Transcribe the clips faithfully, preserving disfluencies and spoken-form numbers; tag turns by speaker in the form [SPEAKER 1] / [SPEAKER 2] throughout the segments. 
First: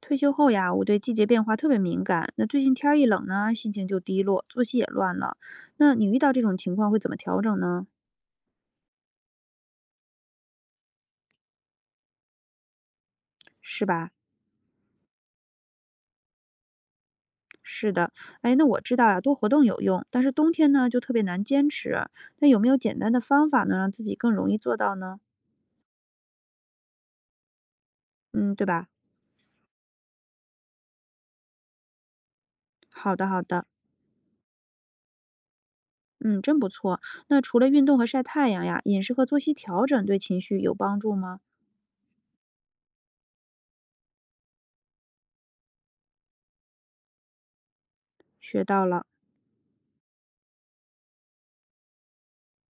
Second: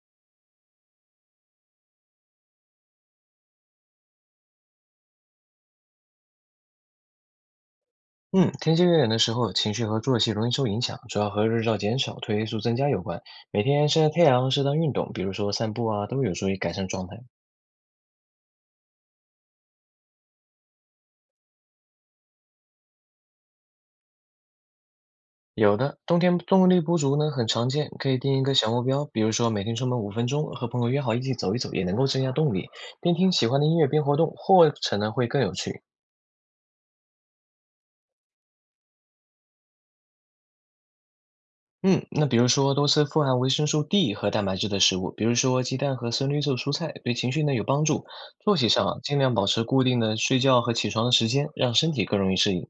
[SPEAKER 1] 退休后呀，我对季节变化特别敏感。那最近天儿一冷呢，心情就低落，作息也乱了。那你遇到这种情况会怎么调整呢？
[SPEAKER 2] 嗯，天气越冷的时候，情绪和作息容易受影响，主要和日照减少、褪黑素增加有关。每
[SPEAKER 1] 是
[SPEAKER 2] 天晒晒
[SPEAKER 1] 吧？
[SPEAKER 2] 太阳、适当运动，比如说散步啊，都有助于改善状态。
[SPEAKER 1] 是的。哎，那我知道呀，多活动有用，但是冬天呢就特别难坚持。那有没有简单的方法能让自己更容易做到呢？
[SPEAKER 2] 有的，冬天动力不足呢，很常见，可以定一
[SPEAKER 1] 嗯，
[SPEAKER 2] 个
[SPEAKER 1] 对
[SPEAKER 2] 小目
[SPEAKER 1] 吧？
[SPEAKER 2] 标，比如说每天出门五分钟，和朋友约好一起走一走，也能够增加动力。边
[SPEAKER 1] 好的，
[SPEAKER 2] 听
[SPEAKER 1] 好
[SPEAKER 2] 喜欢
[SPEAKER 1] 的。
[SPEAKER 2] 的音乐边活动，或者呢会更有趣。
[SPEAKER 1] 嗯，真不错。那除了运动和晒太阳呀，饮食和作息调整对情绪有帮助吗？
[SPEAKER 2] 嗯，那比如说多吃富含维生素 D 和蛋白质的食物，比如说鸡蛋和深绿色蔬菜，对情绪呢有帮助。作
[SPEAKER 1] 学
[SPEAKER 2] 息
[SPEAKER 1] 到
[SPEAKER 2] 上啊
[SPEAKER 1] 了。
[SPEAKER 2] 尽量保持固定的睡觉和起床的时间，让身体更容易适应。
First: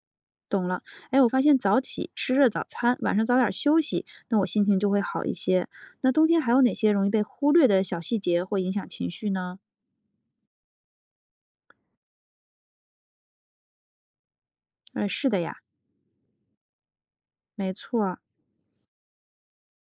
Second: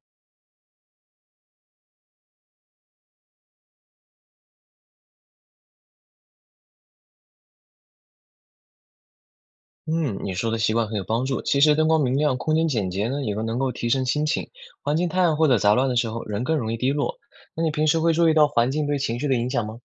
[SPEAKER 1] 懂了。哎，我发现早起吃热早餐，晚上早点休息，那我心情就会好一些。那冬天还有哪些容易被忽略的小细节会影响情绪呢？
[SPEAKER 2] 嗯，你说的习惯很有帮助。其实灯光明亮、空间简洁呢，也能够提升心情。环
[SPEAKER 1] 哎，
[SPEAKER 2] 境太
[SPEAKER 1] 是
[SPEAKER 2] 暗
[SPEAKER 1] 的
[SPEAKER 2] 或
[SPEAKER 1] 呀。
[SPEAKER 2] 者杂乱的时候，人更容易低落。那你
[SPEAKER 1] 没
[SPEAKER 2] 平
[SPEAKER 1] 错
[SPEAKER 2] 时会
[SPEAKER 1] 儿。
[SPEAKER 2] 注意到环境对情绪的影响吗？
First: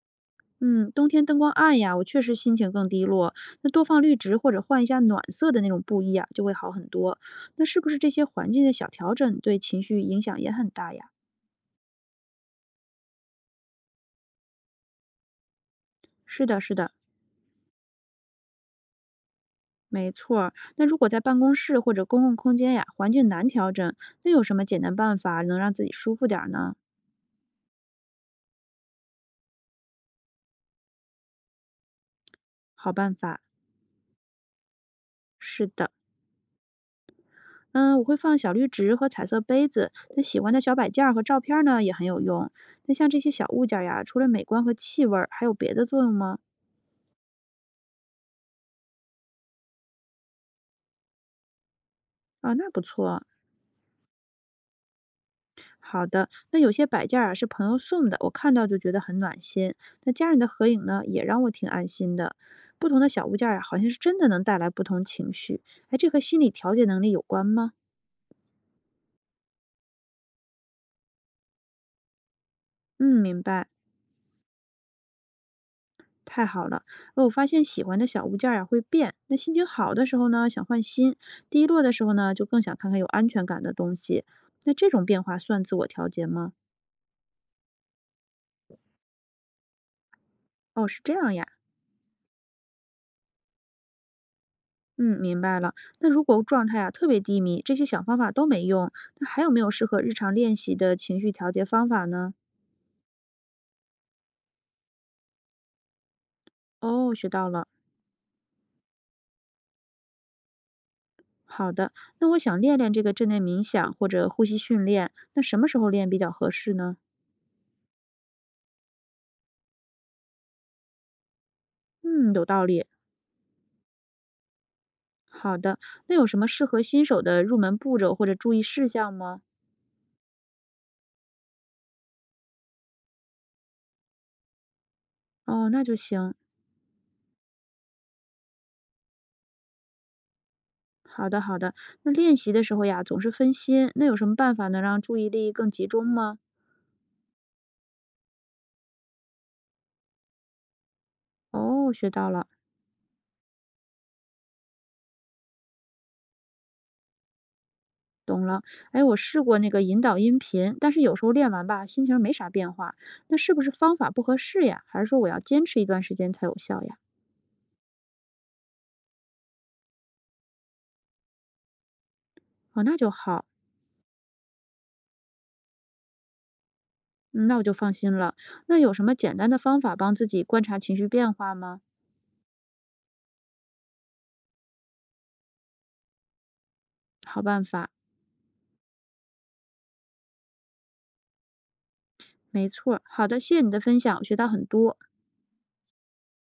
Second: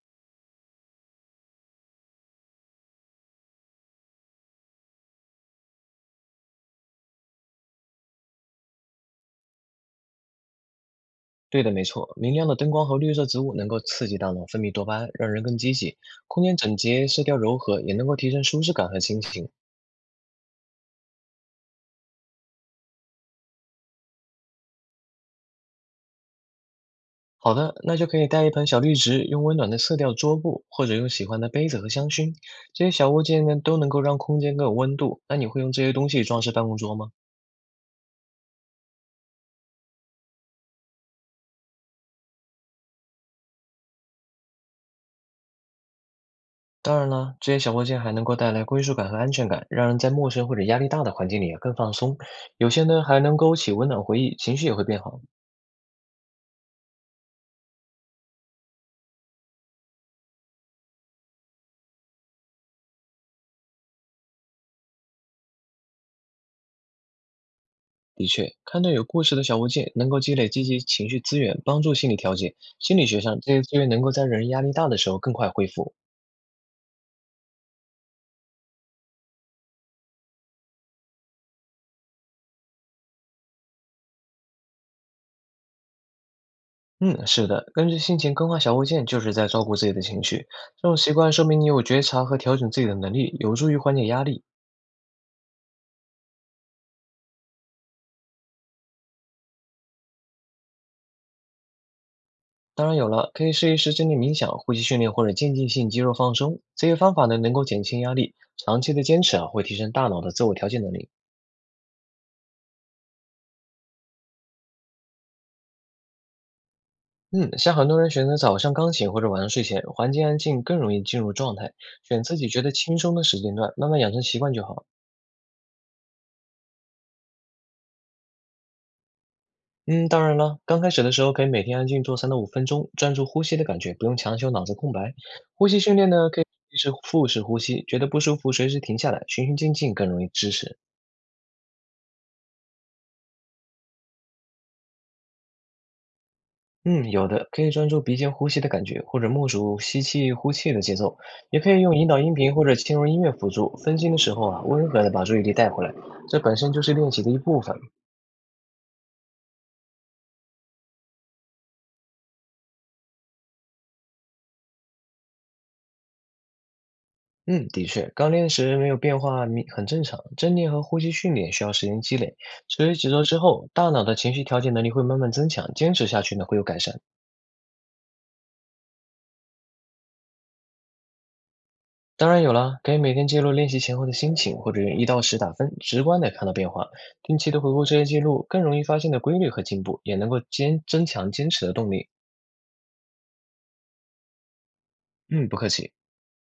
[SPEAKER 1] 嗯，冬天灯光暗呀，我确实心情更低落。那多放绿植或者换一下暖色的那种布艺啊，就会好很多。那是不是这些环境的小调整对情绪影响也很大呀？
[SPEAKER 2] 对的，没错，明亮的灯光和绿色植物能够刺激大脑分泌多巴胺，让人更积极。空
[SPEAKER 1] 是
[SPEAKER 2] 间
[SPEAKER 1] 的，是
[SPEAKER 2] 整
[SPEAKER 1] 的。
[SPEAKER 2] 洁、色调柔和，也能够提升舒适感和心情。
[SPEAKER 1] 没错儿。那如果在办公室或者公共空间呀，环境难调整，那有什么简单办法能让自己舒服点儿呢？
[SPEAKER 2] 好的，那就可以带一盆小绿植，用温暖的色调桌布，或者用喜欢的杯子和香薰。这些
[SPEAKER 1] 好
[SPEAKER 2] 小
[SPEAKER 1] 办
[SPEAKER 2] 物
[SPEAKER 1] 法。
[SPEAKER 2] 件呢，都能够让空间更有温度。那你会
[SPEAKER 1] 是
[SPEAKER 2] 用这
[SPEAKER 1] 的。
[SPEAKER 2] 些东西装饰办公桌吗？
[SPEAKER 1] 嗯，我会放小绿植和彩色杯子，那喜欢的小摆件儿和照片儿呢也很有用。那像这些小物件儿呀，除了美观和气味儿，还有别的作用吗？
[SPEAKER 2] 当然了，这些小物件还能够带来归属感和安全感，让人在陌生或者压力大的环境里啊更放松。
[SPEAKER 1] 啊，那
[SPEAKER 2] 有
[SPEAKER 1] 不
[SPEAKER 2] 些呢还
[SPEAKER 1] 错。
[SPEAKER 2] 能勾起温暖回忆，情绪也会变好。
[SPEAKER 1] 好的，那有些摆件儿啊是朋友送的，我看到就觉得很暖心。那家人的合影呢，也让我挺安心的。不同的小物件儿啊，好像是真的能带来不同情绪。哎，这和心理调节能力有关吗？
[SPEAKER 2] 的确，看到有故事的小物件，能够积累积极情绪资源，帮助心理调节。心
[SPEAKER 1] 嗯，
[SPEAKER 2] 理学上，
[SPEAKER 1] 明
[SPEAKER 2] 这些
[SPEAKER 1] 白。
[SPEAKER 2] 资源能够在人压力大的时候更快恢复。
[SPEAKER 1] 太好了。哦，我发现喜欢的小物件儿呀会变。那心情好的时候呢，想换新；低落的时候呢，就更想看看有安全感的东西。那这种变化算自我调节吗？
[SPEAKER 2] 嗯，是的，根据心情更换小物件，就是在照顾自己的情绪。
[SPEAKER 1] 哦，
[SPEAKER 2] 这种
[SPEAKER 1] 是这
[SPEAKER 2] 习惯
[SPEAKER 1] 样呀。
[SPEAKER 2] 说明你有觉察和调整自己的能力，有助于缓解压力。
[SPEAKER 1] 嗯，明白了。那如果状态啊特别低迷，这些小方法都没用，那还有没有适合日常练习的情绪调节方法呢？
[SPEAKER 2] 当然有了，可以试一试正念冥想、呼吸训练或者渐进性肌肉放松，这些
[SPEAKER 1] 哦，
[SPEAKER 2] 方法
[SPEAKER 1] 学
[SPEAKER 2] 呢
[SPEAKER 1] 到
[SPEAKER 2] 能
[SPEAKER 1] 了。
[SPEAKER 2] 够减轻压力。长期的坚持啊，会提升大脑的自我调节能力。
[SPEAKER 1] 好的，那我想练练这个正念冥想或者呼吸训练，那什么时候练比较合适呢？
[SPEAKER 2] 嗯，像很多人选择早上刚醒或者晚上睡前，环境安静更容易进入状态。选
[SPEAKER 1] 嗯，
[SPEAKER 2] 自
[SPEAKER 1] 有
[SPEAKER 2] 己觉
[SPEAKER 1] 道
[SPEAKER 2] 得
[SPEAKER 1] 理。
[SPEAKER 2] 轻松的时间段，慢慢养成习惯就好。
[SPEAKER 1] 好的，那有什么适合新手的入门步骤或者注意事项吗？
[SPEAKER 2] 嗯，当然了，刚开始的时候可以每天安静做三到五分钟，专注呼吸的感觉，不用强求脑子空白。呼
[SPEAKER 1] 哦，
[SPEAKER 2] 吸
[SPEAKER 1] 那就
[SPEAKER 2] 训练呢，
[SPEAKER 1] 行。
[SPEAKER 2] 可以是腹式呼吸，觉得不舒服随时停下来，循序渐进更容易支持。
[SPEAKER 1] 好的，好的。那练习的时候呀，总是分心，那有什么办法能让注意力更集中吗？
[SPEAKER 2] 嗯，有的可以专注鼻尖呼吸的感觉，或者默数吸气、呼气的节奏，也可以
[SPEAKER 1] 哦，
[SPEAKER 2] 用引
[SPEAKER 1] 学
[SPEAKER 2] 导
[SPEAKER 1] 到
[SPEAKER 2] 音
[SPEAKER 1] 了。
[SPEAKER 2] 频或者轻柔音乐辅助。分心的时候啊，温和的把注意力带回来，这本身就是练习的一部分。
[SPEAKER 1] 懂了。哎，我试过那个引导音频，但是有时候练完吧，心情没啥变化，那是不是方法不合适呀？还是说我要坚持一段时间才有效呀？
[SPEAKER 2] 嗯，的确，刚练时没有变化明很正常。正念和呼吸训练需要时间积累，
[SPEAKER 1] 哦，
[SPEAKER 2] 持续
[SPEAKER 1] 那就
[SPEAKER 2] 几周之
[SPEAKER 1] 好。
[SPEAKER 2] 后，大脑的情绪调节能力会慢慢增强，坚持下去呢会有改善。
[SPEAKER 1] 嗯那我就放心了。那有什么简单的方法帮自己观察情绪变化吗？
[SPEAKER 2] 当然有了，可以每天记录练习前后的心情，或者用一到十打分，直观的看到变化。定
[SPEAKER 1] 好
[SPEAKER 2] 期的
[SPEAKER 1] 办
[SPEAKER 2] 回顾
[SPEAKER 1] 法。
[SPEAKER 2] 这些记录，更容易发现的规律和进步，也能够坚增强坚持的动力。
[SPEAKER 1] 没错儿，好的，谢谢你的分享，我学到很多。
[SPEAKER 2] 嗯，不客气。